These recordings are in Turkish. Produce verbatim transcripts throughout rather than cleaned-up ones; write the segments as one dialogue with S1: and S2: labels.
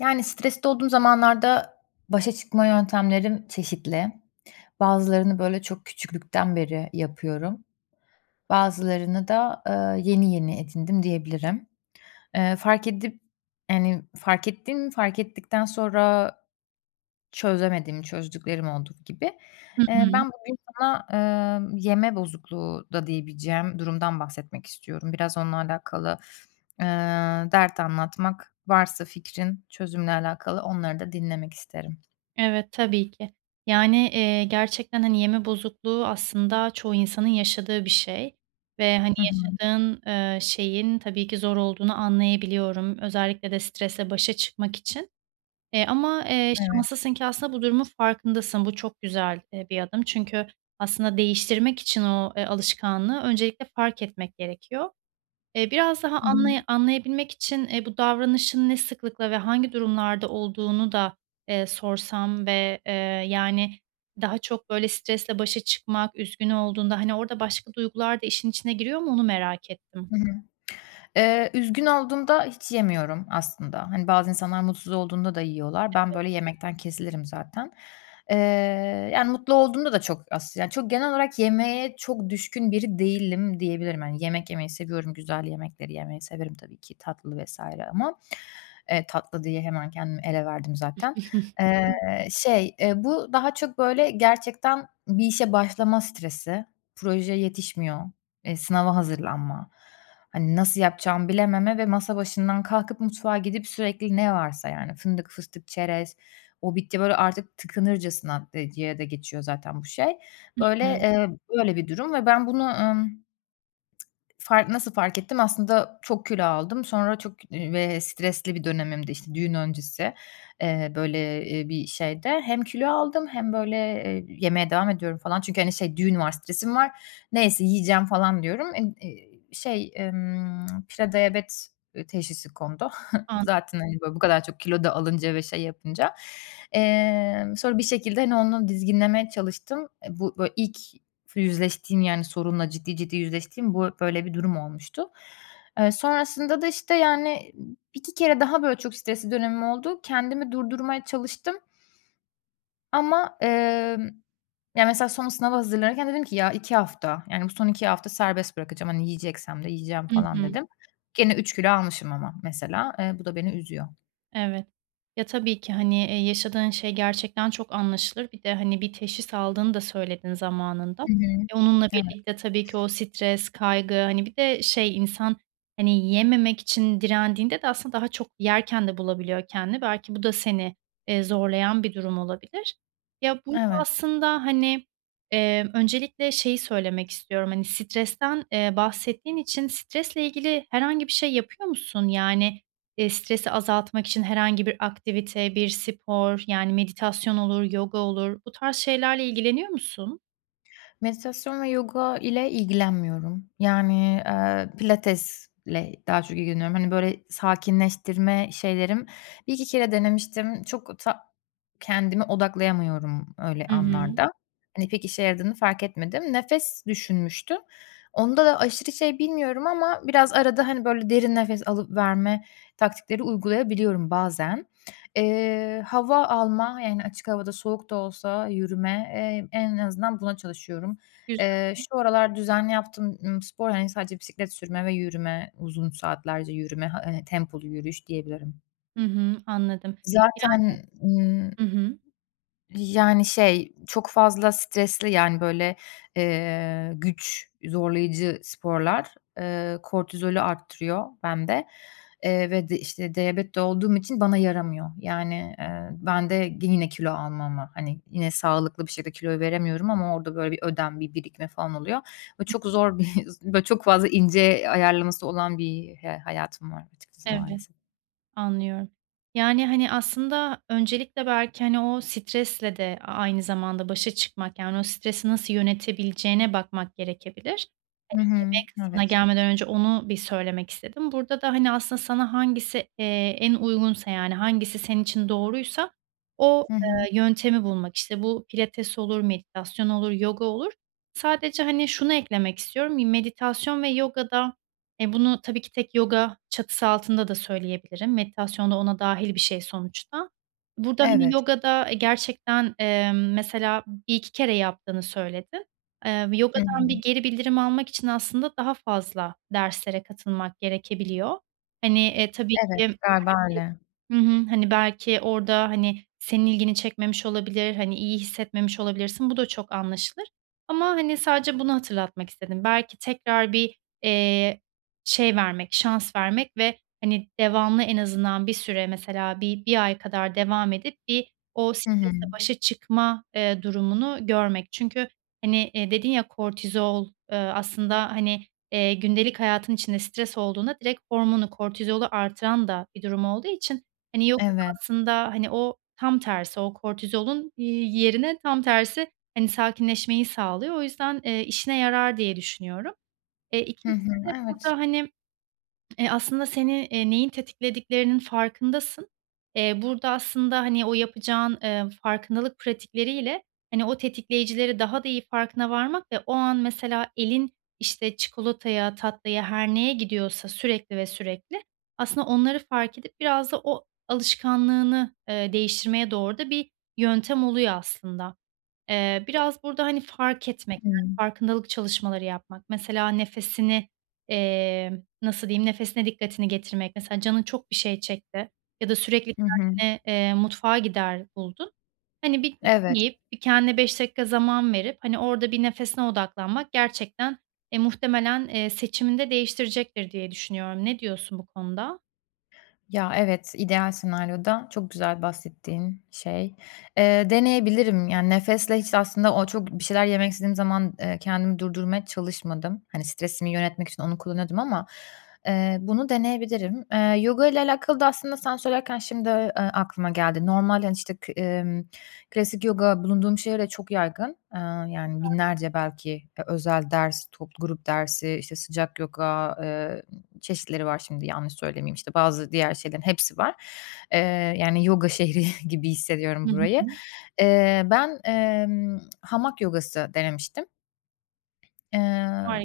S1: Yani, stresli olduğum zamanlarda başa çıkma yöntemlerim çeşitli. Bazılarını, böyle, çok küçüklükten beri yapıyorum. Bazılarını da, eee, yeni yeni edindim diyebilirim. Eee, fark edip, yani, fark ettiğim, fark ettikten sonra çözemediğim, çözdüklerim olduğu gibi.
S2: Hı
S1: Eee,
S2: hı.
S1: ben bugün sana, emm, yeme bozukluğu da diyebileceğim durumdan bahsetmek istiyorum. Biraz onunla alakalı, eee, dert anlatmak varsa fikrin çözümle alakalı onları da dinlemek isterim.
S2: Evet, tabii ki. Yani, eee, gerçekten, hani, yeme bozukluğu aslında çoğu insanın yaşadığı bir şey ve, hani,
S1: Hı hı.
S2: yaşadığın, eee, şeyin tabii ki zor olduğunu anlayabiliyorum. Özellikle de strese başa çıkmak için. Eee, ama, eee,
S1: Evet.
S2: şanslısın ki aslında bu durumun farkındasın. Bu çok güzel, eee, bir adım. Çünkü aslında değiştirmek için o, eee, alışkanlığı öncelikle fark etmek gerekiyor. Eee, biraz daha
S1: Hı hı.
S2: anlaya anlayabilmek için, eee, bu davranışın ne sıklıkla ve hangi durumlarda olduğunu da, eee, sorsam ve, eee, yani, daha çok, böyle, stresle başa çıkmak, üzgün olduğunda, hani, orada başka duygular da işin içine giriyor mu onu merak ettim.
S1: Hı hı. Eee, üzgün olduğumda hiç yemiyorum aslında. Hani, bazı insanlar mutsuz olduğunda da yiyorlar. Ben, böyle, yemekten kesilirim zaten. Eee, yani, mutlu olduğumda da çok as yani, çok genel olarak yemeğe çok düşkün biri değilim diyebilirim. Hani, yemek yemeyi seviyorum, güzel yemekleri yemeyi severim tabii ki, tatlı vesaire ama, eee, tatlı diye hemen kendimi ele verdim zaten.
S2: Hı
S1: Eee, şey, eee, bu daha çok, böyle, gerçekten bir işe başlama stresi, proje yetişmiyor, Eee, sınava hazırlanma, hani, nasıl yapacağımı bilememe ve masa başından kalkıp mutfağa gidip sürekli ne varsa, yani, fındık, fıstık, çerez, o bitti, böyle, artık tıkınırcasına de diye de geçiyor zaten bu şey.
S2: hı.
S1: Böyle,
S2: Anladım. Hı
S1: eee, böyle bir durum ve ben bunu, ımm Fark nasıl fark ettim? Aslında çok kilo aldım. Sonra çok, eee, ve stresli bir dönemimdi, işte, düğün öncesi, eee, böyle, eee, bir şeyde hem kilo aldım hem böyle, eee, yemeye devam ediyorum falan. Çünkü, hani, şey düğün var, stresim var. Neyse yiyeceğim falan diyorum. Emm, eee, şey, emm, prediyabet, eee, teşhisi kondu.
S2: An
S1: Zaten, hani, böyle bu kadar çok kilo da alınca ve şey yapınca. Emm, sonra bir şekilde, hani, onu dizginlemeye çalıştım. E, bu böyle ilk Yüzleştiğim, yani, sorunla ciddi ciddi yüzleştiğim bu böyle bir durum olmuştu. Eee, sonrasında da, işte, yani, bir iki kere daha böyle çok stresli dönemim oldu. Kendimi durdurmaya çalıştım ama, emm, ya, mesela son sınava hazırlanırken dedim ki "Ya, iki hafta, yani, bu son iki hafta serbest bırakacağım. Hani, yiyeceksem de yiyeceğim."
S2: hı.
S1: falan
S2: hı.
S1: dedim. Gene üç kilo almışım ama mesela. Eee, bu da beni üzüyor.
S2: Evet. Ya, tabii ki, hani, eee, yaşadığın şey gerçekten çok anlaşılır. Bir de, hani, bir teşhis aldığını da söyledin zamanında.
S1: Hı hı.
S2: E, onunla
S1: Evet,
S2: birlikte tabii ki o stres, kaygı, hani, bir de şey insan, hani, yememek için direndiğinde de aslında daha çok yerken de bulabiliyor kendini. Belki bu da seni, eee, zorlayan bir durum olabilir. Ya, burada
S1: evet.
S2: aslında, hani, eee, öncelikle şeyi söylemek istiyorum, hani, stresten, eee, bahsettiğin için stresle ilgili herhangi bir şey yapıyor musun? Yani, Eee, stresi azaltmak için herhangi bir aktivite, bir spor, yani meditasyon olur, yoga olur, bu tarz şeylerle ilgileniyor musun?
S1: Meditasyon ve yoga ile ilgilenmiyorum. Yani, eee, pilatesle daha çok ilgileniyorum. Hani, böyle, sakinleştirme şeylerim bir iki kere denemiştim. Çok ta kendimi odaklayamıyorum öyle
S2: Hı hı.
S1: anlarda. Hani, pek işe yaradığını fark etmedim. Nefes düşünmüştüm. Onda da aşırı şey bilmiyorum ama biraz arada, hani, böyle, derin nefes alıp verme taktikleri uygulayabiliyorum bazen. Eee, hava alma, yani, açık havada soğuk da olsa yürüme, eee, en azından buna çalışıyorum.
S2: Güz
S1: Eee, şu aralar düzenli yaptığım, ımm, spor, hani, sadece bisiklet sürme ve yürüme, uzun saatlerce yürüme, ha eee, tempolu yürüyüş diyebilirim.
S2: Hı hı, anladım.
S1: Zaten, ımm
S2: Hı hı.
S1: yani, şey, çok fazla stresli, yani, böyle, eee, güç, zorlayıcı sporlar, eee, kortizolü arttırıyor bende, eee, ve de, işte, diyabetli olduğum için bana yaramıyor. Yani, eee, ben de yine kilo almama hani, yine sağlıklı bir şekilde kiloyu veremiyorum ama orada, böyle, bir ödem, bir birikme falan oluyor ve çok zor bir böyle, çok fazla ince ayarlaması olan bir he hayatım var açıkçası
S2: Evet,
S1: maalesef.
S2: anlıyorum. Yani, hani, aslında öncelikle belki, hani, o stresle de a aynı zamanda başa çıkmak, yani, o stresi nasıl yönetebileceğine bakmak gerekebilir.
S1: Hı hı.
S2: Yemeği kısmına
S1: Evet.
S2: gelmeden önce onu bir söylemek istedim. Burada da, hani, aslında sana hangisi, eee, en uygunsa, yani, hangisi senin için doğruysa o,
S1: Hı hı.
S2: eee, yöntemi bulmak. İşte, bu pilates olur, meditasyon olur, yoga olur. Sadece, hani, şunu eklemek istiyorum, iii, meditasyon ve yogada, e, bunu tabii ki tek yoga çatısı altında da söyleyebilirim. Meditasyon da ona dâhil bir şey sonuçta. Burada, hani,
S1: Evet.
S2: yogada, eee, gerçekten, emm, mesela bir iki kere yaptığını söyledin. Eee,
S1: Hı
S2: yogadan bir
S1: hı.
S2: geri bildirim almak için aslında daha fazla derslere katılmak gerekebiliyor. Hani, eee, tabii ki
S1: Evet, galiba
S2: belki
S1: öyle.
S2: Hı hı. Hani, belki orada, hani, senin ilgini çekmemiş olabilir, hani, iyi hissetmemiş olabilirsin. Bu da çok anlaşılır ama, hani, sadece bunu hatırlatmak istedim. Belki tekrar bir, eee, şey vermek, şans vermek ve, hani, devamlı en azından bir süre mesela bir bir ay kadar devam edip bir o
S1: Hı hı.
S2: stresle başa çıkma, eee, durumunu görmek. Çünkü hani, eee, dedin ya kortizol, eee, aslında, hani, eee, gündelik hayatın içinde stres olduğunda direkt hormonu, kortizolu artıran da bir durum olduğu için, hani, yogada
S1: Evet.
S2: aslında, hani, o tam tersi, o kortizolun, iii, yerine tam tersi, hani, sakinleşmeyi sağlıyor. O yüzden, eee, işine yarar diye düşünüyorum. Eee,
S1: Hı
S2: ikincisi
S1: hı.
S2: de
S1: Evet.
S2: burada, hani Eee, aslında seni, eee, neyin tetiklediklerinin farkındasın. Eee, burada aslında, hani, o yapacağın, eee, farkındalık pratikleriyle, hani, o tetikleyicileri daha da iyi farkına varmak ve o an mesela elin, işte, çikolataya, tatlıya, her neye gidiyorsa sürekli ve sürekli aslında onları fark edip biraz da o alışkanlığını, eee, değiştirmeye doğru da bir yöntem oluyor aslında. Eee, biraz burada, hani, fark etmek, yani,
S1: Hımm.
S2: farkındalık çalışmaları yapmak. Mesela nefesini, eee, nasıl diyeyim, nefesine dikkatini getirmek. Mesela canın çok bir şey çekti ya da sürekli
S1: Hı hı.
S2: kendini, eee, mutfağa gider buldun. Hani, bir
S1: Evet.
S2: gitmeyip, bir kendine beş dakika zaman verip, hani, orada bir nefesine odaklanmak gerçekten, eee, muhtemelen, eee, seçimini de değiştirecektir diye düşünüyorum. Ne diyorsun bu konuda?
S1: Ya, evet, ideal senaryoda çok güzel bahsettiğin şey. Eee, deneyebilirim. Yani, nefesle hiç aslında o çok bir şeyler yemek istediğim zaman, eee, kendimi durdurmaya çalışmadım. Hani, stresimi yönetmek için onu kullanıyordum ama, eee, bunu deneyebilirim. Eee, yoga ile alakalı da aslında sen söylerken şimdi, eee, aklıma geldi. Normal, hani, işte, k emm, klasik yoga bulunduğum şehirde çok yaygın. Eee, yani, binlerce belki, eee, özel ders, toplu grup dersi, işte, sıcak yoga, çeşitleri var şimdi yanlış söylemeyeyim, işte, bazı diğer şeylerin hepsi var. Eee, yani yoga şehri gibi
S2: Hı
S1: hissediyorum burayı.
S2: hı.
S1: Eee, ben, emm, hamak yogası denemiştim. Eee,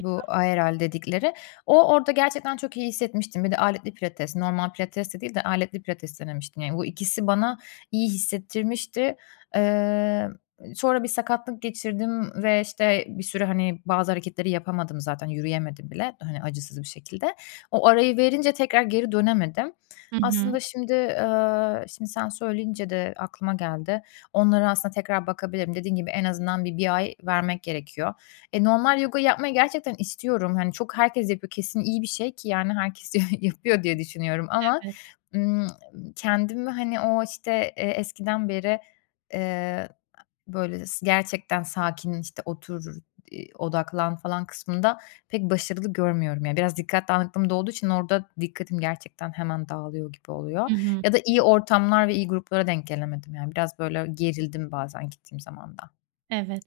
S1: bu aeral dedikleri. O orada gerçekten çok iyi hissetmiştim. Bir de aletli pilates, normal pilates de değil de aletli pilates denemiştim. Yani bu ikisi bana iyi hissettirmişti. Eee, sonra bir sakatlık geçirdim ve, işte, bir süre, hani, bazı hareketleri yapamadım zaten, yürüyemedim bile, hani, acısız bir şekilde. O arayı verince tekrar geri dönemedim.
S2: Hı hı.
S1: Aslında şimdi, eee, şimdi sen söyleyince de aklıma geldi. Onlara aslında tekrar bakabilirim. Dediğin gibi en azından bir bir ay vermek gerekiyor. E, normal yoga yapmayı gerçekten istiyorum. Hani, çok herkes yapıyor. Kesin iyi bir şey ki yani herkes yapıyor diye düşünüyorum ama,
S2: Evet.
S1: ımm, kendimi, hani, o, işte, eee, eskiden beri, eee, böyle s gerçekten sakin, işte, otur, iii, odaklan falan kısmında pek başarılı görmüyorum. Yani, biraz dikkat dağınıklığım da olduğu için orada dikkatim gerçekten hemen dağılıyor gibi oluyor
S2: Hı hı.
S1: ya da iyi ortamlar ve iyi gruplara denk gelemedim. Yani, biraz böyle gerildim bazen gittiğim zaman da.
S2: Evet.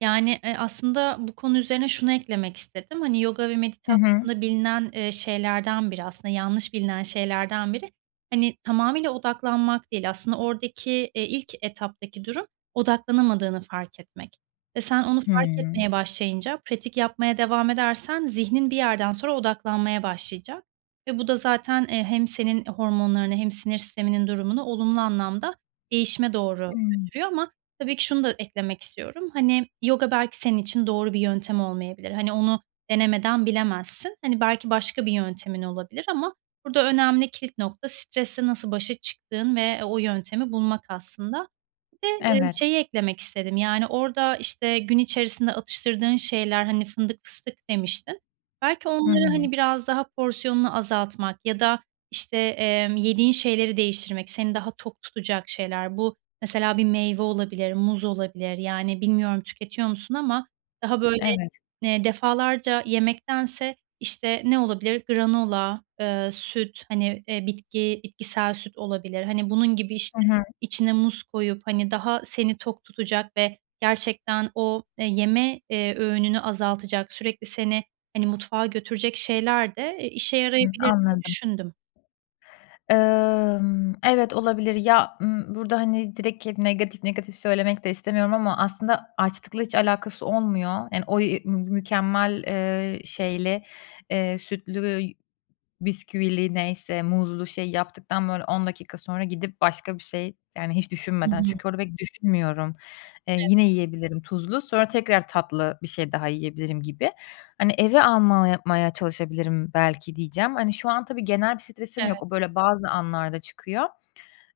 S2: Yani, eee, aslında bu konu üzerine şunu eklemek istedim. Hani, yoga ve
S1: Hı hı.
S2: meditasyonda bilinen, eee, şeylerden biri aslında yanlış bilinen şeylerden biri, hani, tamamıyla odaklanmak değil aslında oradaki, eee, ilk etaptaki durum odaklanamadığını fark etmek ve sen onu fark
S1: Hımm.
S2: etmeye başlayınca pratik yapmaya devam edersen zihnin bir yerden sonra odaklanmaya başlayacak ve bu da zaten, eee, hem senin hormonlarını hem sinir sisteminin durumunu olumlu anlamda değişime doğru
S1: Hımm.
S2: götürüyor ama Tabii ki şunu da eklemek istiyorum. Hani, yoga belki senin için doğru bir yöntem olmayabilir. Hani, onu denemeden bilemezsin. Hani, belki başka bir yöntemin olabilir ama burada önemli kilit nokta stresle nasıl başa çıktığın ve o yöntemi bulmak aslında. Bir de, eee,
S1: Evet.
S2: şeyi eklemek istedim, yani, orada, işte, gün içerisinde atıştırdığın şeyler, hani, fındık fıstık demiştin. Belki
S1: Hı
S2: onları,
S1: hı.
S2: hani, biraz daha porsiyonunu azaltmak ya da, işte, emm, yediğin şeyleri değiştirmek, seni daha tok tutacak şeyler. Bu mesela bir meyve olabilir, muz olabilir. Yani, bilmiyorum tüketiyor musun ama daha böyle,
S1: Evet.
S2: eee, defalarca yemektense, işte, ne olabilir? Granola, eee, süt, hani, eee, bitki bitkisel süt olabilir. Hani, bunun gibi, işte
S1: Hı hı.
S2: içine muz koyup, hani, daha seni tok tutacak ve gerçekten o, eee, yeme, eee, öğününü azaltacak, sürekli seni, hani, mutfağa götürecek şeyler de, eee, işe
S1: Hı,
S2: yarayabilir diye
S1: anladım.
S2: düşündüm.
S1: Emm, evet, olabilir. Ya, ımm, burada, hani, direkt hep negatif negatif söylemek de istemiyorum ama aslında açlıkla hiç alakası olmuyor. Yani, o, iii, mükemmel, eee, şeyli, eee, sütlü bisküvili, neyse, muzlu şey yaptıktan böyle on dakika sonra gidip başka bir şey, yani, hiç
S2: Hı
S1: düşünmeden
S2: hı.
S1: çünkü orada pek düşünmüyorum. Eee, yine yiyebilirim tuzlu, sonra tekrar tatlı bir şey daha yiyebilirim gibi. Hani, eve almaya maya çalışabilirim belki diyeceğim. Hani, şu an tabii genel bir stresim yok.
S2: Evet,
S1: O böyle bazı anlarda çıkıyor.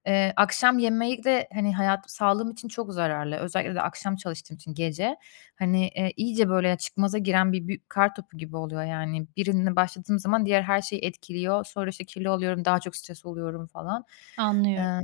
S1: Eee, akşam yemeği de, hani, hayat sağlığım için çok zararlı. Özellikle de akşam çalıştığım için gece. Hani, eee, iyice böyle çıkmaza giren bir büyük kartopu gibi oluyor yani. Birine başladığım zaman diğer her şeyi etkiliyor. Sonra, işte, kilo alıyorum, daha çok stres oluyorum falan.
S2: anlıyorum.
S1: Eee,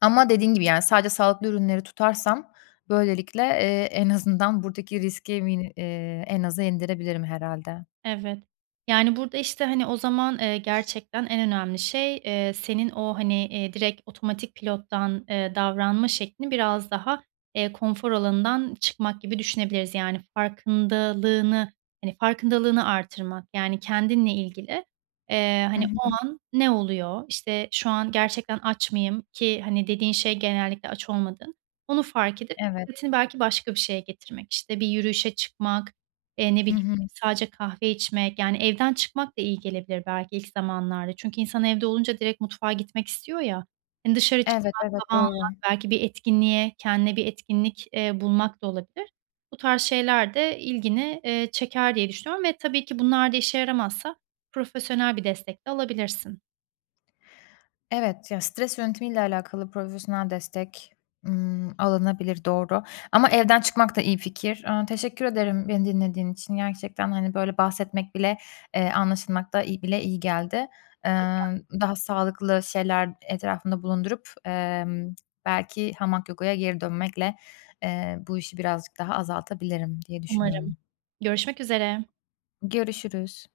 S1: ama dediğin gibi, yani, sadece sağlıklı ürünleri tutarsam böylelikle, eee, en azından buradaki riski mini eee, en aza indirebilirim herhâlde.
S2: Evet. Yani, burada, işte, hani, o zaman, eee, gerçekten en önemli şey, eee, senin o, hani, eee, direkt otomatik pilottan, eee, davranma şeklini biraz daha, eee, konfor alanından çıkmak gibi düşünebiliriz. Yani, farkındalığını, hani, farkındalığını artırmak, yani, kendinle ilgili, eee,
S1: Hı
S2: hani, o
S1: hı.
S2: an ne oluyor? İşte, şu an gerçekten aç mıyım ki, hani, dediğin şey genellikle aç olmadığın, onu fark edip
S1: Evet.
S2: dikkatini belki başka bir şeye getirmek. İşte bir yürüyüşe çıkmak, eee, ne
S1: Hı
S2: bileyim
S1: hı.
S2: Sadece kahve içmek, yani, evden çıkmak da iyi gelebilir belki ilk zamanlarda. Çünkü insan evde olunca direkt mutfağa gitmek istiyor ya. Hani, dışarı
S1: Evet,
S2: çıkmak,
S1: evet,
S2: hava
S1: doğru.
S2: almak, belki bir etkinliğe, kendine bir etkinlik, eee, bulmak da olabilir. Bu tarz şeyler de ilgini, eee, çeker diye düşünüyorum ve tabii ki bunlar da işe yaramazsa profesyonel bir destek de alabilirsin.
S1: Evet, ya, stres yönetimiyle alakalı profesyonel destek, ımm, alınabilir, doğru. Ama evden çıkmak da iyi fikir. Aaa, teşekkür ederim beni dinlediğin için. Gerçekten, hani, böyle bahsetmek bile, eee, anlaşılmak da iyi bile iyi geldi.
S2: Süper.
S1: Emm, daha sağlıklı şeyler etrafında bulundurup, emm, belki hamak yoga'ya geri dönmekle, eee, bu işi birazcık daha azaltabilirim diye
S2: Umarım.
S1: düşünüyorum.
S2: Görüşmek üzere.
S1: Görüşürüz.